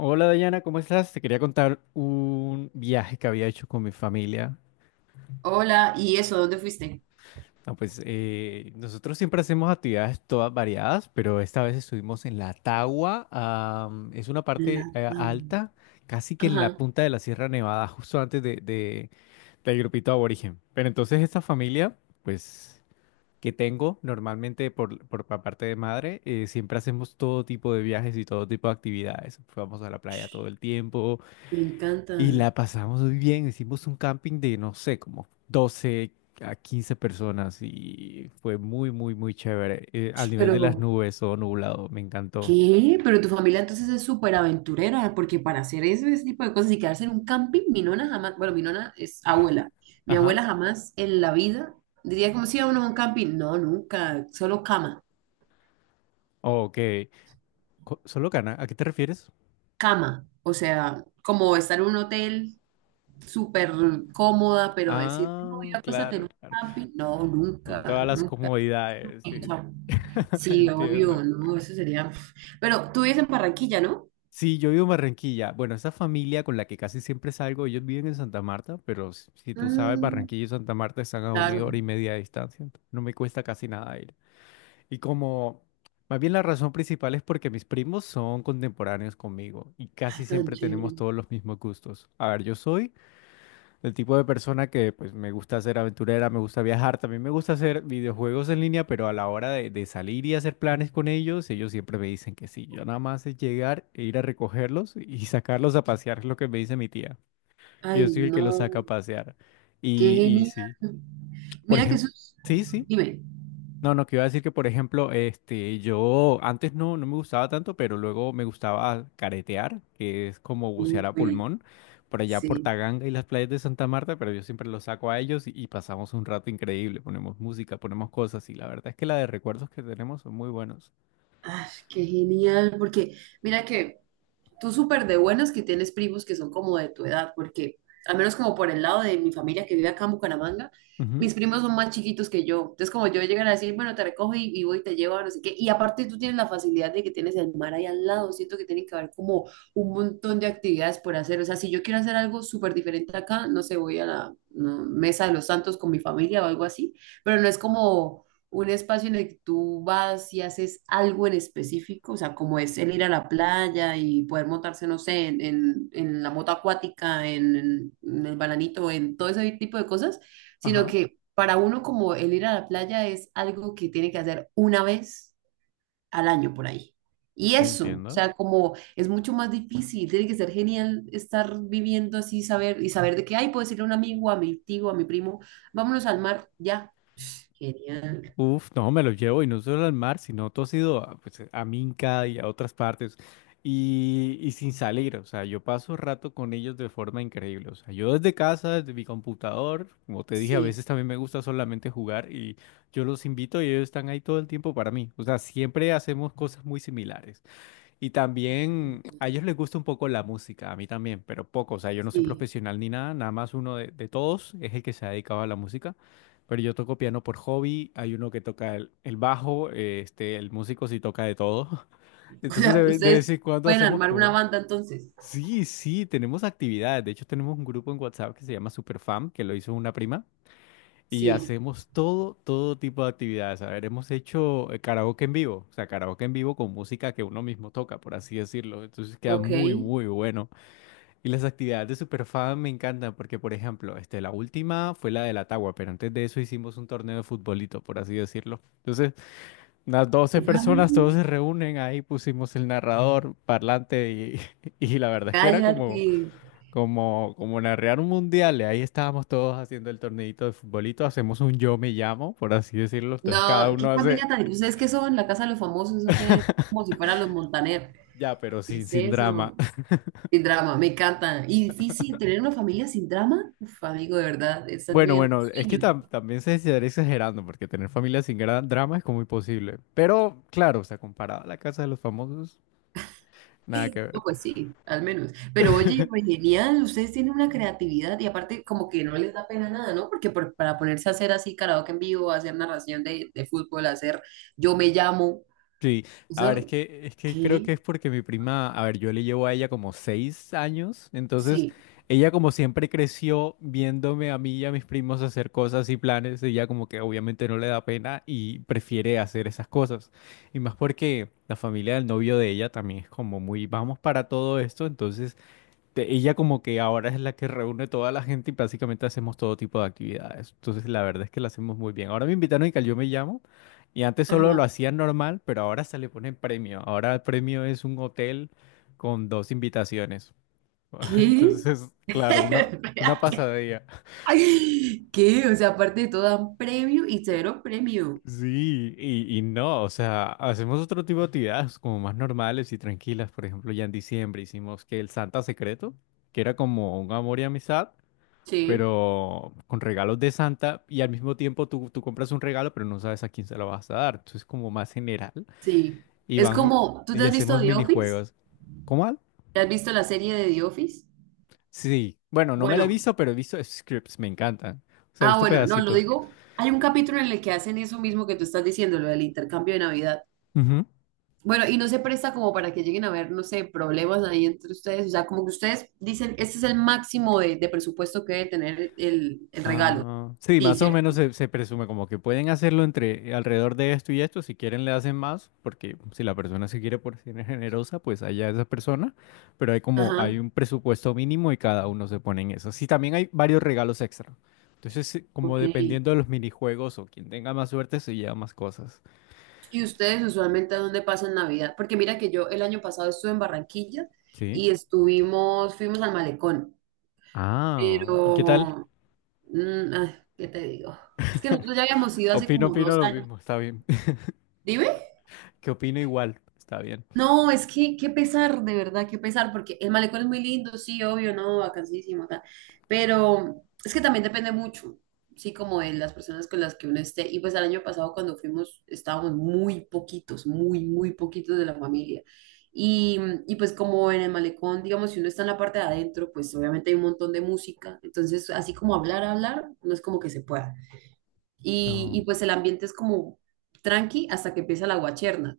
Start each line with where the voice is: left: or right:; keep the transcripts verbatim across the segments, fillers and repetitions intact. left: Hola Dayana, ¿cómo estás? Te quería contar un viaje que había hecho con mi familia.
right: Hola, ¿y eso? ¿Dónde fuiste?
left: Ah, pues eh, nosotros siempre hacemos actividades todas variadas, pero esta vez estuvimos en la Tagua. Am, es una parte
right: La
left: eh,
right: Pam.
left: alta, casi que en la
right: Ajá.
left: punta de la Sierra Nevada, justo antes de, de- del grupito aborigen. Pero entonces esta familia, pues que tengo normalmente por, por pa- parte de madre, eh, siempre hacemos todo tipo de viajes y todo tipo de actividades. Vamos a la playa todo
right: Sh,
left: el tiempo.
right: me
left: Y
right: encanta.
left: la pasamos muy bien, hicimos un camping de, no sé, como doce a quince personas y fue muy, muy, muy chévere. Eh, al
right: Sh,
left: nivel de las
right: pero,
left: nubes, o nublado, me encantó.
right: ¿qué? Pero tu familia entonces es súper aventurera, porque para hacer ese, ese tipo de cosas y quedarse en un camping, mi nona jamás, bueno, mi nona es abuela. Mi
left: Ajá.
right: abuela jamás en la vida diría como si iba uno a un camping. No, nunca, solo cama,
left: Ok. Co- ¿Solo Cana? ¿A qué te refieres?
right: cama. O sea, como estar en un hotel súper cómoda, pero decir, no, voy
left: Ah,
right: a acostarte en
left: claro,
right: un
left: claro.
right: camping. No,
left: Con todas
right: nunca,
left: las
right: nunca.
left: comodidades, sí.
right: Chao. Sí,
left: Entiendo.
right: obvio, no, eso sería. Pero tú vives en Barranquilla, ¿no?
left: Sí, yo vivo en Barranquilla. Bueno, esa familia con la que casi siempre salgo, ellos viven en Santa Marta, pero si, si tú sabes,
right: Ah,
left: Barranquilla y Santa Marta están a una
right: claro.
left: hora y media de distancia. Entonces no me cuesta casi nada ir. Y como, más bien la razón principal es porque mis primos son contemporáneos conmigo y
right: Ay,
left: casi
right: tan
left: siempre
right: chévere.
left: tenemos todos los mismos gustos. A ver, yo soy el tipo de persona que pues me gusta ser aventurera, me gusta viajar, también me gusta hacer videojuegos en línea, pero a la hora de, de salir y hacer planes con ellos, ellos siempre me dicen que sí. Yo nada más es llegar e ir a recogerlos y sacarlos a pasear, es lo que me dice mi tía.
right: Ay,
left: Yo soy el que los
right: no,
left: saca a pasear.
right: qué
left: Y, y
right: genial.
left: sí, por
right: Mira que eso
left: ejemplo,
right: es...
left: sí, sí.
right: Dime.
left: No, no, que iba a decir que, por ejemplo, este, yo antes no, no me gustaba tanto, pero luego me gustaba caretear, que es como bucear a
right: Uy,
left: pulmón, por allá por
right: sí.
left: Taganga y las playas de Santa Marta, pero yo siempre los saco a ellos y, y pasamos un rato increíble, ponemos música, ponemos cosas y la verdad es que la de recuerdos que tenemos son muy buenos.
right: Ay, qué genial, porque mira que tú súper de buenas que tienes primos que son como de tu edad, porque al menos como por el lado de mi familia que vive acá en Bucaramanga,
left: Ujú,
right: mis primos son más chiquitos que yo. Entonces como yo llegan a decir, bueno, te recojo y, y voy y te llevo, no sé qué. Y aparte tú tienes la facilidad de que tienes el mar ahí al lado. Siento que tiene que haber como un montón de actividades por hacer. O sea, si yo quiero hacer algo súper diferente acá, no sé, voy a la no, Mesa de los Santos con mi familia o algo así, pero no es como un espacio en el que tú vas y haces algo en específico, o sea, como es el ir a la playa y poder montarse, no sé, en, en, en la moto acuática, en, en- en el bananito, en todo ese tipo de cosas, sino
left: ajá,
right: que para uno como el ir a la playa es algo que tiene que hacer una vez al año por ahí. Y eso, o
left: entiendo.
right: sea, como es mucho más difícil, tiene que ser genial estar viviendo así, saber y saber de qué hay, puedo decirle a un amigo, a mi tío, a mi primo, vámonos al mar, ya. Genial.
left: Uf, no, me lo llevo y no solo al mar, sino todo ha sido a, pues, a Minca y a otras partes y, y sin salir, o sea, yo paso rato con ellos de forma increíble, o sea, yo desde casa, desde mi computador, como te dije, a
right: Sí,
left: veces también me gusta solamente jugar y yo los invito y ellos están ahí todo el tiempo para mí, o sea, siempre hacemos cosas muy similares. Y también a ellos les gusta un poco la música, a mí también, pero poco. O sea, yo no soy
right: sí.
left: profesional ni nada, nada más uno de, de todos es el que se ha dedicado a la música. Pero yo toco piano por hobby, hay uno que toca el, el bajo, eh, este, el músico sí toca de todo.
right: O
left: Entonces de,
right: sea,
left: ve- de
right: ustedes
left: vez en cuando
right: pueden
left: hacemos
right: armar
left: como...
right: una banda entonces.
left: Sí, sí, tenemos actividades. De hecho, tenemos un grupo en WhatsApp que se llama Superfam, que lo hizo una prima. Y
right: Sí,
left: hacemos todo, todo tipo de actividades. A ver, hemos hecho eh, karaoke en vivo, o sea, karaoke en vivo con música que uno mismo toca, por así decirlo. Entonces queda
right: ok.
left: muy,
right: ¿Qué
left: muy bueno. Y las actividades de Superfan me encantan porque, por ejemplo, este, la última fue la de la Tagua, pero antes de eso hicimos un torneo de futbolito, por así decirlo. Entonces, unas doce personas,
right: familia?
left: todos se reúnen, ahí pusimos el narrador, parlante y, y la verdad es que era como...
right: Cállate.
left: Como, como narrar un mundial, y ahí estábamos todos haciendo el torneito de futbolito, hacemos un yo me llamo, por así decirlo, entonces cada
right: No, ¿qué
left: uno hace
right: familia tan...? ¿Ustedes qué son? ¿La casa de los famosos, eso qué es? Como si fueran los Montaner.
left: ya, pero
right: ¿Qué
left: sin,
right: es
left: sin drama.
right: eso? Sin drama, me encanta. Y difícil tener una familia sin drama. Uf, amigo, de verdad, estás
left: Bueno,
right: viviendo un
left: bueno, es que
right: sueño.
left: tam- también se estaría exagerando, porque tener familia sin gran drama es como imposible. Pero claro, o sea, comparado a la casa de los famosos, nada
right: Eh,
left: que
right: No,
left: ver.
right: pues sí, al menos. Pero oye, pues genial, ustedes tienen una creatividad y aparte como que no les da pena nada, ¿no? Porque por- para ponerse a hacer así karaoke en vivo, hacer narración de, de fútbol, hacer yo me llamo,
left: Sí, a ver, es
right: eso,
left: que, es que creo que
right: ¿qué?
left: es porque mi prima, a ver, yo le llevo a ella como seis años, entonces
right: Sí,
left: ella como siempre creció viéndome a mí y a mis primos hacer cosas y planes, ella como que obviamente no le da pena y prefiere hacer esas cosas. Y más porque la familia del novio de ella también es como muy, vamos para todo esto, entonces te- ella como que ahora es la que reúne toda la gente y básicamente hacemos todo tipo de actividades. Entonces la verdad es que lo hacemos muy bien. Ahora me invitaron y que al Yo Me Llamo, y antes solo lo
right: ajá,
left: hacían normal, pero ahora se le pone premio. Ahora el premio es un hotel con dos invitaciones.
right: ¿qué?
left: Entonces, claro, una, una
right: Espérate.
left: pasadilla.
right: ¿Qué? O sea, aparte de todo dan premio y cero premio.
left: Sí, y, y no, o sea, hacemos otro tipo de actividades como más normales y tranquilas. Por ejemplo, ya en diciembre hicimos que el Santa Secreto, que era como un amor y amistad,
right: Sí,
left: pero con regalos de Santa y al mismo tiempo tú, tú compras un regalo, pero no sabes a quién se lo vas a dar. Entonces, como más general,
right: sí.
left: y
right: Es
left: van
right: como, ¿tú te
left: y
right: has visto
left: hacemos
right: The Office?
left: minijuegos. ¿Cómo? ¿Al?
right: ¿Te has visto la serie de The Office?
left: Sí, bueno, no me la he
right: Bueno.
left: visto, pero he visto scripts, me encantan. O sea, he
right: Ah,
left: visto
right: bueno, no, lo
left: pedacitos.
right: digo. Hay un capítulo en el que hacen eso mismo que tú estás diciendo, lo del intercambio de Navidad.
left: Ujú.
right: Bueno, y no se presta como para que lleguen a haber, no sé, problemas ahí entre ustedes. O sea, como que ustedes dicen, este es el máximo de, de presupuesto que debe tener el, el regalo.
left: Ah, sí,
right: Sí,
left: más o
right: ¿cierto?
left: menos se, se presume como que pueden hacerlo entre alrededor de esto y esto. Si quieren, le hacen más, porque si la persona se quiere por ser generosa, pues allá esa persona. Pero hay como hay
right: Ajá,
left: un presupuesto mínimo y cada uno se pone en eso. Sí, también hay varios regalos extra. Entonces, sí, como
right: ok.
left: dependiendo de los minijuegos o quien tenga más suerte, se lleva más cosas.
right: ¿Y ustedes usualmente a dónde pasan Navidad? Porque mira que yo el año pasado estuve en Barranquilla
left: Sí.
right: y estuvimos, fuimos al Malecón.
left: Ah, ¿y qué tal?
right: Pero, mm, ay, ¿qué te digo? Es que nosotros ya habíamos ido hace
left: Opino,
right: como
left: opino
right: dos
left: lo
right: años.
left: mismo, está bien.
right: Dime.
left: Que opino igual, está bien.
right: No, es que qué pesar, de verdad, qué pesar, porque el malecón es muy lindo, sí, obvio, no, vacancísimo, tal. Pero es que también depende mucho, sí, como de las personas con las que uno esté. Y pues el año pasado cuando fuimos estábamos muy poquitos, muy, muy poquitos de la familia. Y, y pues como en el malecón, digamos, si uno está en la parte de adentro, pues obviamente hay un montón de música. Entonces, así como hablar, hablar, no es como que se pueda. Y, y
left: No.
right: pues el ambiente es como tranqui hasta que empieza la guacherna.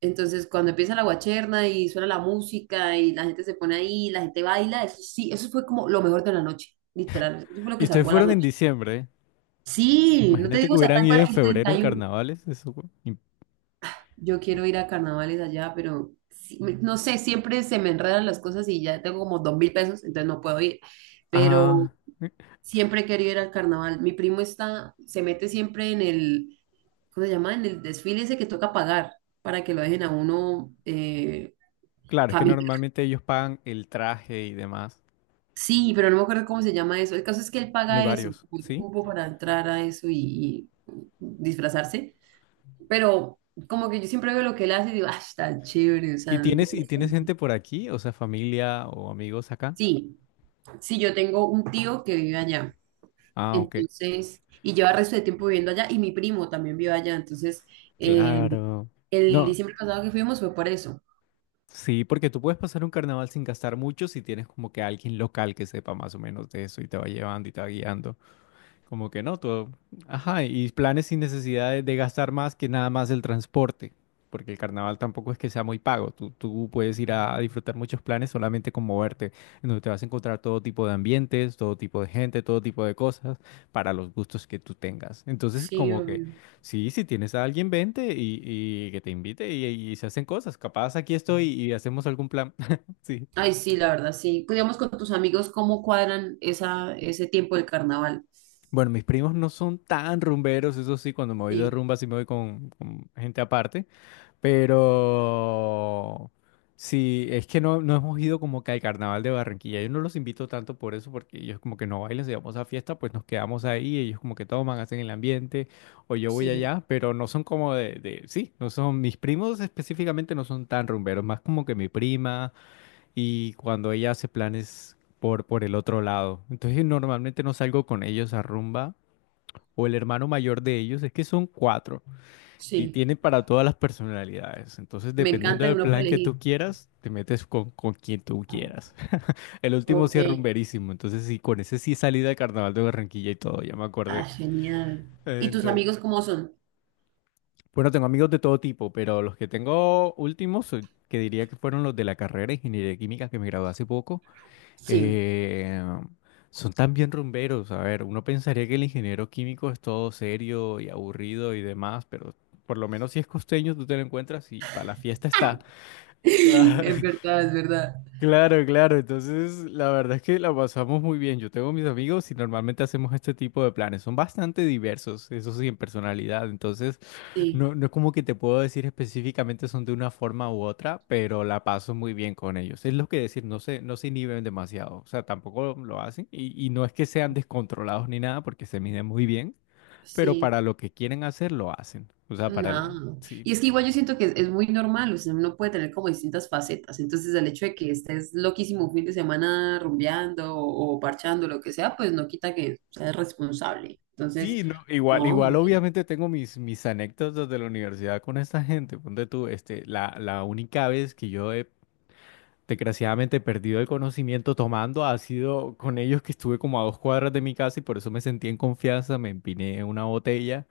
right: Entonces, cuando empieza la guacherna y suena la música y la gente se pone ahí, la gente baila, eso sí, eso fue como lo mejor de la noche, literal. Eso fue lo
left: Y
right: que
left: ustedes
right: salvó la
left: fueron en
right: noche.
left: diciembre.
right: Sí, no te
left: Imagínate
right: digo,
left: que
right: o sea,
left: hubieran
right: tal
left: ido
right: cual
left: en
right: el
left: febrero en
right: treinta y uno.
left: carnavales. Eso fue im-
right: Yo quiero ir a carnavales allá, pero sí, me- no sé, siempre se me enredan las cosas y ya tengo como dos mil pesos, entonces no puedo ir.
left: ah,
right: Pero siempre he querido ir al carnaval. Mi primo está, se mete siempre en el, ¿cómo se llama? En el desfile ese que toca pagar para que lo dejen a uno eh,
left: claro, es que normalmente ellos pagan el traje y demás.
right: sí, pero no me acuerdo cómo se llama eso. El caso es que él
left: Bueno, hay
right: paga eso,
left: varios,
right: como el
left: ¿sí?
right: cupo para entrar a eso y, y disfrazarse. Pero como que yo siempre veo lo que él hace y digo, ah, está chévere, o sea,
left: ¿Y tienes, y tienes
right: interesante.
left: gente por aquí? O sea, familia o amigos acá.
right: Sí, sí, yo tengo un tío que vive allá,
left: Ah, ok.
right: entonces, y lleva el resto de tiempo viviendo allá, y mi primo también vive allá, entonces, eh,
left: Claro.
right: el
left: No,
right: diciembre pasado que fuimos fue por eso.
left: sí, porque tú puedes pasar un carnaval sin gastar mucho si tienes como que alguien local que sepa más o menos de eso y te va llevando y te va guiando. Como que no, todo. Ajá, y planes sin necesidad de, de gastar más que nada más el transporte, porque el carnaval tampoco es que sea muy pago. Tú, tú puedes ir a, a disfrutar muchos planes solamente con moverte, en donde te vas a encontrar todo tipo de ambientes, todo tipo de gente, todo tipo de cosas para los gustos que tú tengas. Entonces,
right: Sí,
left: como que
right: obvio.
left: sí, si tienes a alguien, vente y, y que te invite y, y se hacen cosas. Capaz aquí estoy y hacemos algún plan. Sí.
right: Ay, sí, la verdad, sí. Pues, digamos con tus amigos, ¿cómo cuadran esa, ese tiempo del carnaval?
left: Bueno, mis primos no son tan rumberos, eso sí, cuando me voy de
right: Sí,
left: rumba sí me voy con, con gente aparte. Pero sí, es que no, no hemos ido como que al carnaval de Barranquilla. Yo no los invito tanto por eso, porque ellos como que no bailan, si vamos a fiesta, pues nos quedamos ahí, ellos como que toman, hacen el ambiente, o yo voy
right: sí.
left: allá, pero no son como de, de- sí, no son, mis primos específicamente no son tan rumberos, más como que mi prima y cuando ella hace planes por, por el otro lado. Entonces normalmente no salgo con ellos a rumba, o el hermano mayor de ellos, es que son cuatro. Y
right: Sí,
left: tiene para todas las personalidades. Entonces,
right: me
left: dependiendo
right: encanta y
left: del
right: uno puede
left: plan que
right: elegir.
left: tú quieras, te metes con, con quien tú quieras. El último
right: Ok,
left: sí es rumberísimo. Entonces, sí, con ese sí salí del carnaval de Barranquilla y todo, ya me
right: ah,
left: acordé.
right: genial.
left: Eh,
right: ¿Y tus
left: Entonces,
right: amigos cómo son?
left: bueno, tengo amigos de todo tipo, pero los que tengo últimos, eh, que diría que fueron los de la carrera de Ingeniería Química que me gradué hace poco,
right: Sí,
left: eh, son también rumberos. A ver, uno pensaría que el ingeniero químico es todo serio y aburrido y demás, pero por lo menos si es costeño, tú te lo encuentras y para la fiesta está. Ah,
right: es verdad, es verdad.
left: claro, claro. Entonces, la verdad es que la pasamos muy bien. Yo tengo mis amigos y normalmente hacemos este tipo de planes. Son bastante diversos, eso sí, en personalidad. Entonces,
right: Sí,
left: no, no es como que te puedo decir específicamente son de una forma u otra, pero la paso muy bien con ellos. Es lo que decir, no se, no se inhiben demasiado. O sea, tampoco lo hacen. Y, y no es que sean descontrolados ni nada, porque se miden muy bien, pero
right: sí,
left: para lo que quieren hacer, lo hacen. O sea, para la...
right: no.
left: Sí.
right: Y es que igual yo siento que es, es muy normal, o sea, uno puede tener como distintas facetas. Entonces, el hecho de que estés loquísimo un fin de semana rumbeando o, o parchando, lo que sea, pues no quita que seas responsable. Entonces,
left: Sí, no, igual,
right: no,
left: igual
right: bien,
left: obviamente tengo mis, mis anécdotas de la universidad con esta gente. Ponte tú, este, la, la única vez que yo he desgraciadamente perdido el conocimiento tomando ha sido con ellos que estuve como a dos cuadras de mi casa y por eso me sentí en confianza, me empiné una botella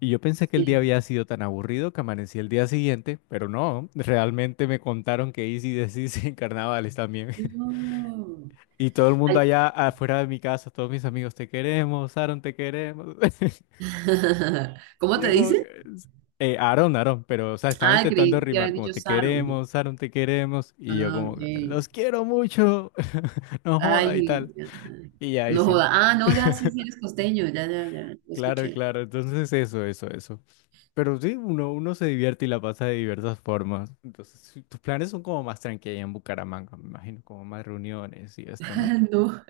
left: y yo pensé que el día
right: sí.
left: había sido tan aburrido que amanecí el día siguiente, pero no, realmente me contaron que hice y deshice en carnavales también.
right: No.
left: Y todo el mundo
right: Ay,
left: allá afuera de mi casa, todos mis amigos, te queremos, Aaron, te queremos. Y
right: ¿cómo te
left: yo como
right: dice?
left: que... Eh, Aaron, Aaron, pero, o sea, estaba
right: Ah,
left: intentando
right: creí que
left: rimar
right: habías
left: como
right: dicho
left: te
right: Saro.
left: queremos, Aaron, te queremos. Y yo
right: Ah,
left: como,
right: ok.
left: los quiero mucho, no joda y
right: Ay,
left: tal.
right: ya,
left: Y ya, ahí
right: no
left: sí,
right: joda. Ah, no, ya sí, sí eres costeño, ya, ya, ya, lo
left: claro,
right: escuché.
left: claro. Entonces eso, eso, eso. Pero sí, uno, uno se divierte y la pasa de diversas formas. Entonces, sí, tus planes son como más tranquilos en Bucaramanga, me imagino, como más reuniones y esto, ¿no?
right: No,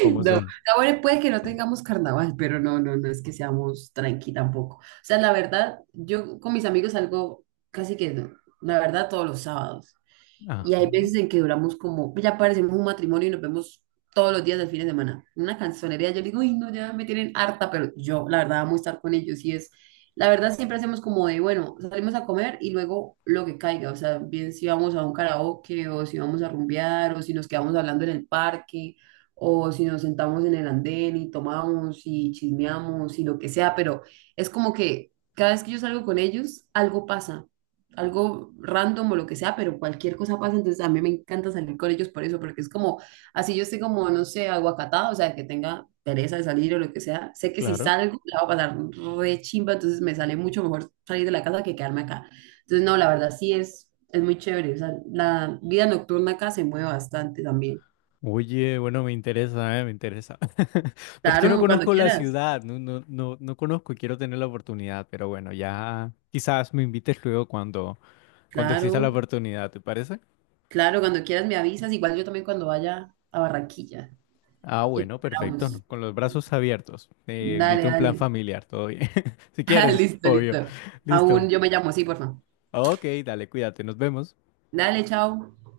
left: ¿Cómo
right: no.
left: son?
right: Ahora puede que no tengamos carnaval, pero no, no, no es que seamos tranqui tampoco. O sea, la verdad, yo con mis amigos salgo casi que, no, la verdad, todos los sábados. Y hay
left: Ajá,
right: veces en que duramos como, ya parecemos un matrimonio y nos vemos todos los días del fin de semana. Una canzonería, yo digo, uy, no, ya me tienen harta, pero yo, la verdad, amo estar con ellos y es, la verdad, siempre hacemos como de, bueno, salimos a comer y luego lo que caiga, o sea, bien si vamos a un karaoke o si vamos a rumbear o si nos quedamos hablando en el parque o si nos sentamos en el andén y tomamos y chismeamos y lo que sea, pero es como que cada vez que yo salgo con ellos, algo pasa algo random o lo que sea, pero cualquier cosa pasa, entonces a mí me encanta salir con ellos por eso, porque es como, así yo estoy como, no sé, aguacatada, o sea, que tenga pereza de salir o lo que sea, sé que si
left: claro.
right: salgo la va a pasar re chimba, entonces me sale mucho mejor salir de la casa que quedarme acá. Entonces, no, la verdad sí es, es muy chévere, o sea, la vida nocturna acá se mueve bastante también.
left: Oye, bueno, me interesa, ¿eh? Me interesa. Pero es que no
right: Claro, cuando
left: conozco la
right: quieras,
left: ciudad, no, no, no, no conozco y quiero tener la oportunidad, pero bueno, ya quizás me invites luego cuando, cuando exista la
right: claro,
left: oportunidad, ¿te parece?
right: claro, cuando quieras.
left: Ah, bueno, perfecto, ¿no? Con los brazos abiertos. Te invito a un plan familiar, todo bien. Si quieres,
right: Listo,
left: obvio.
right: listo.
left: Listo.
right: Aún yo me llamo, sí, por favor.
left: Ok, dale, cuídate, nos vemos.
right: Dale, chao.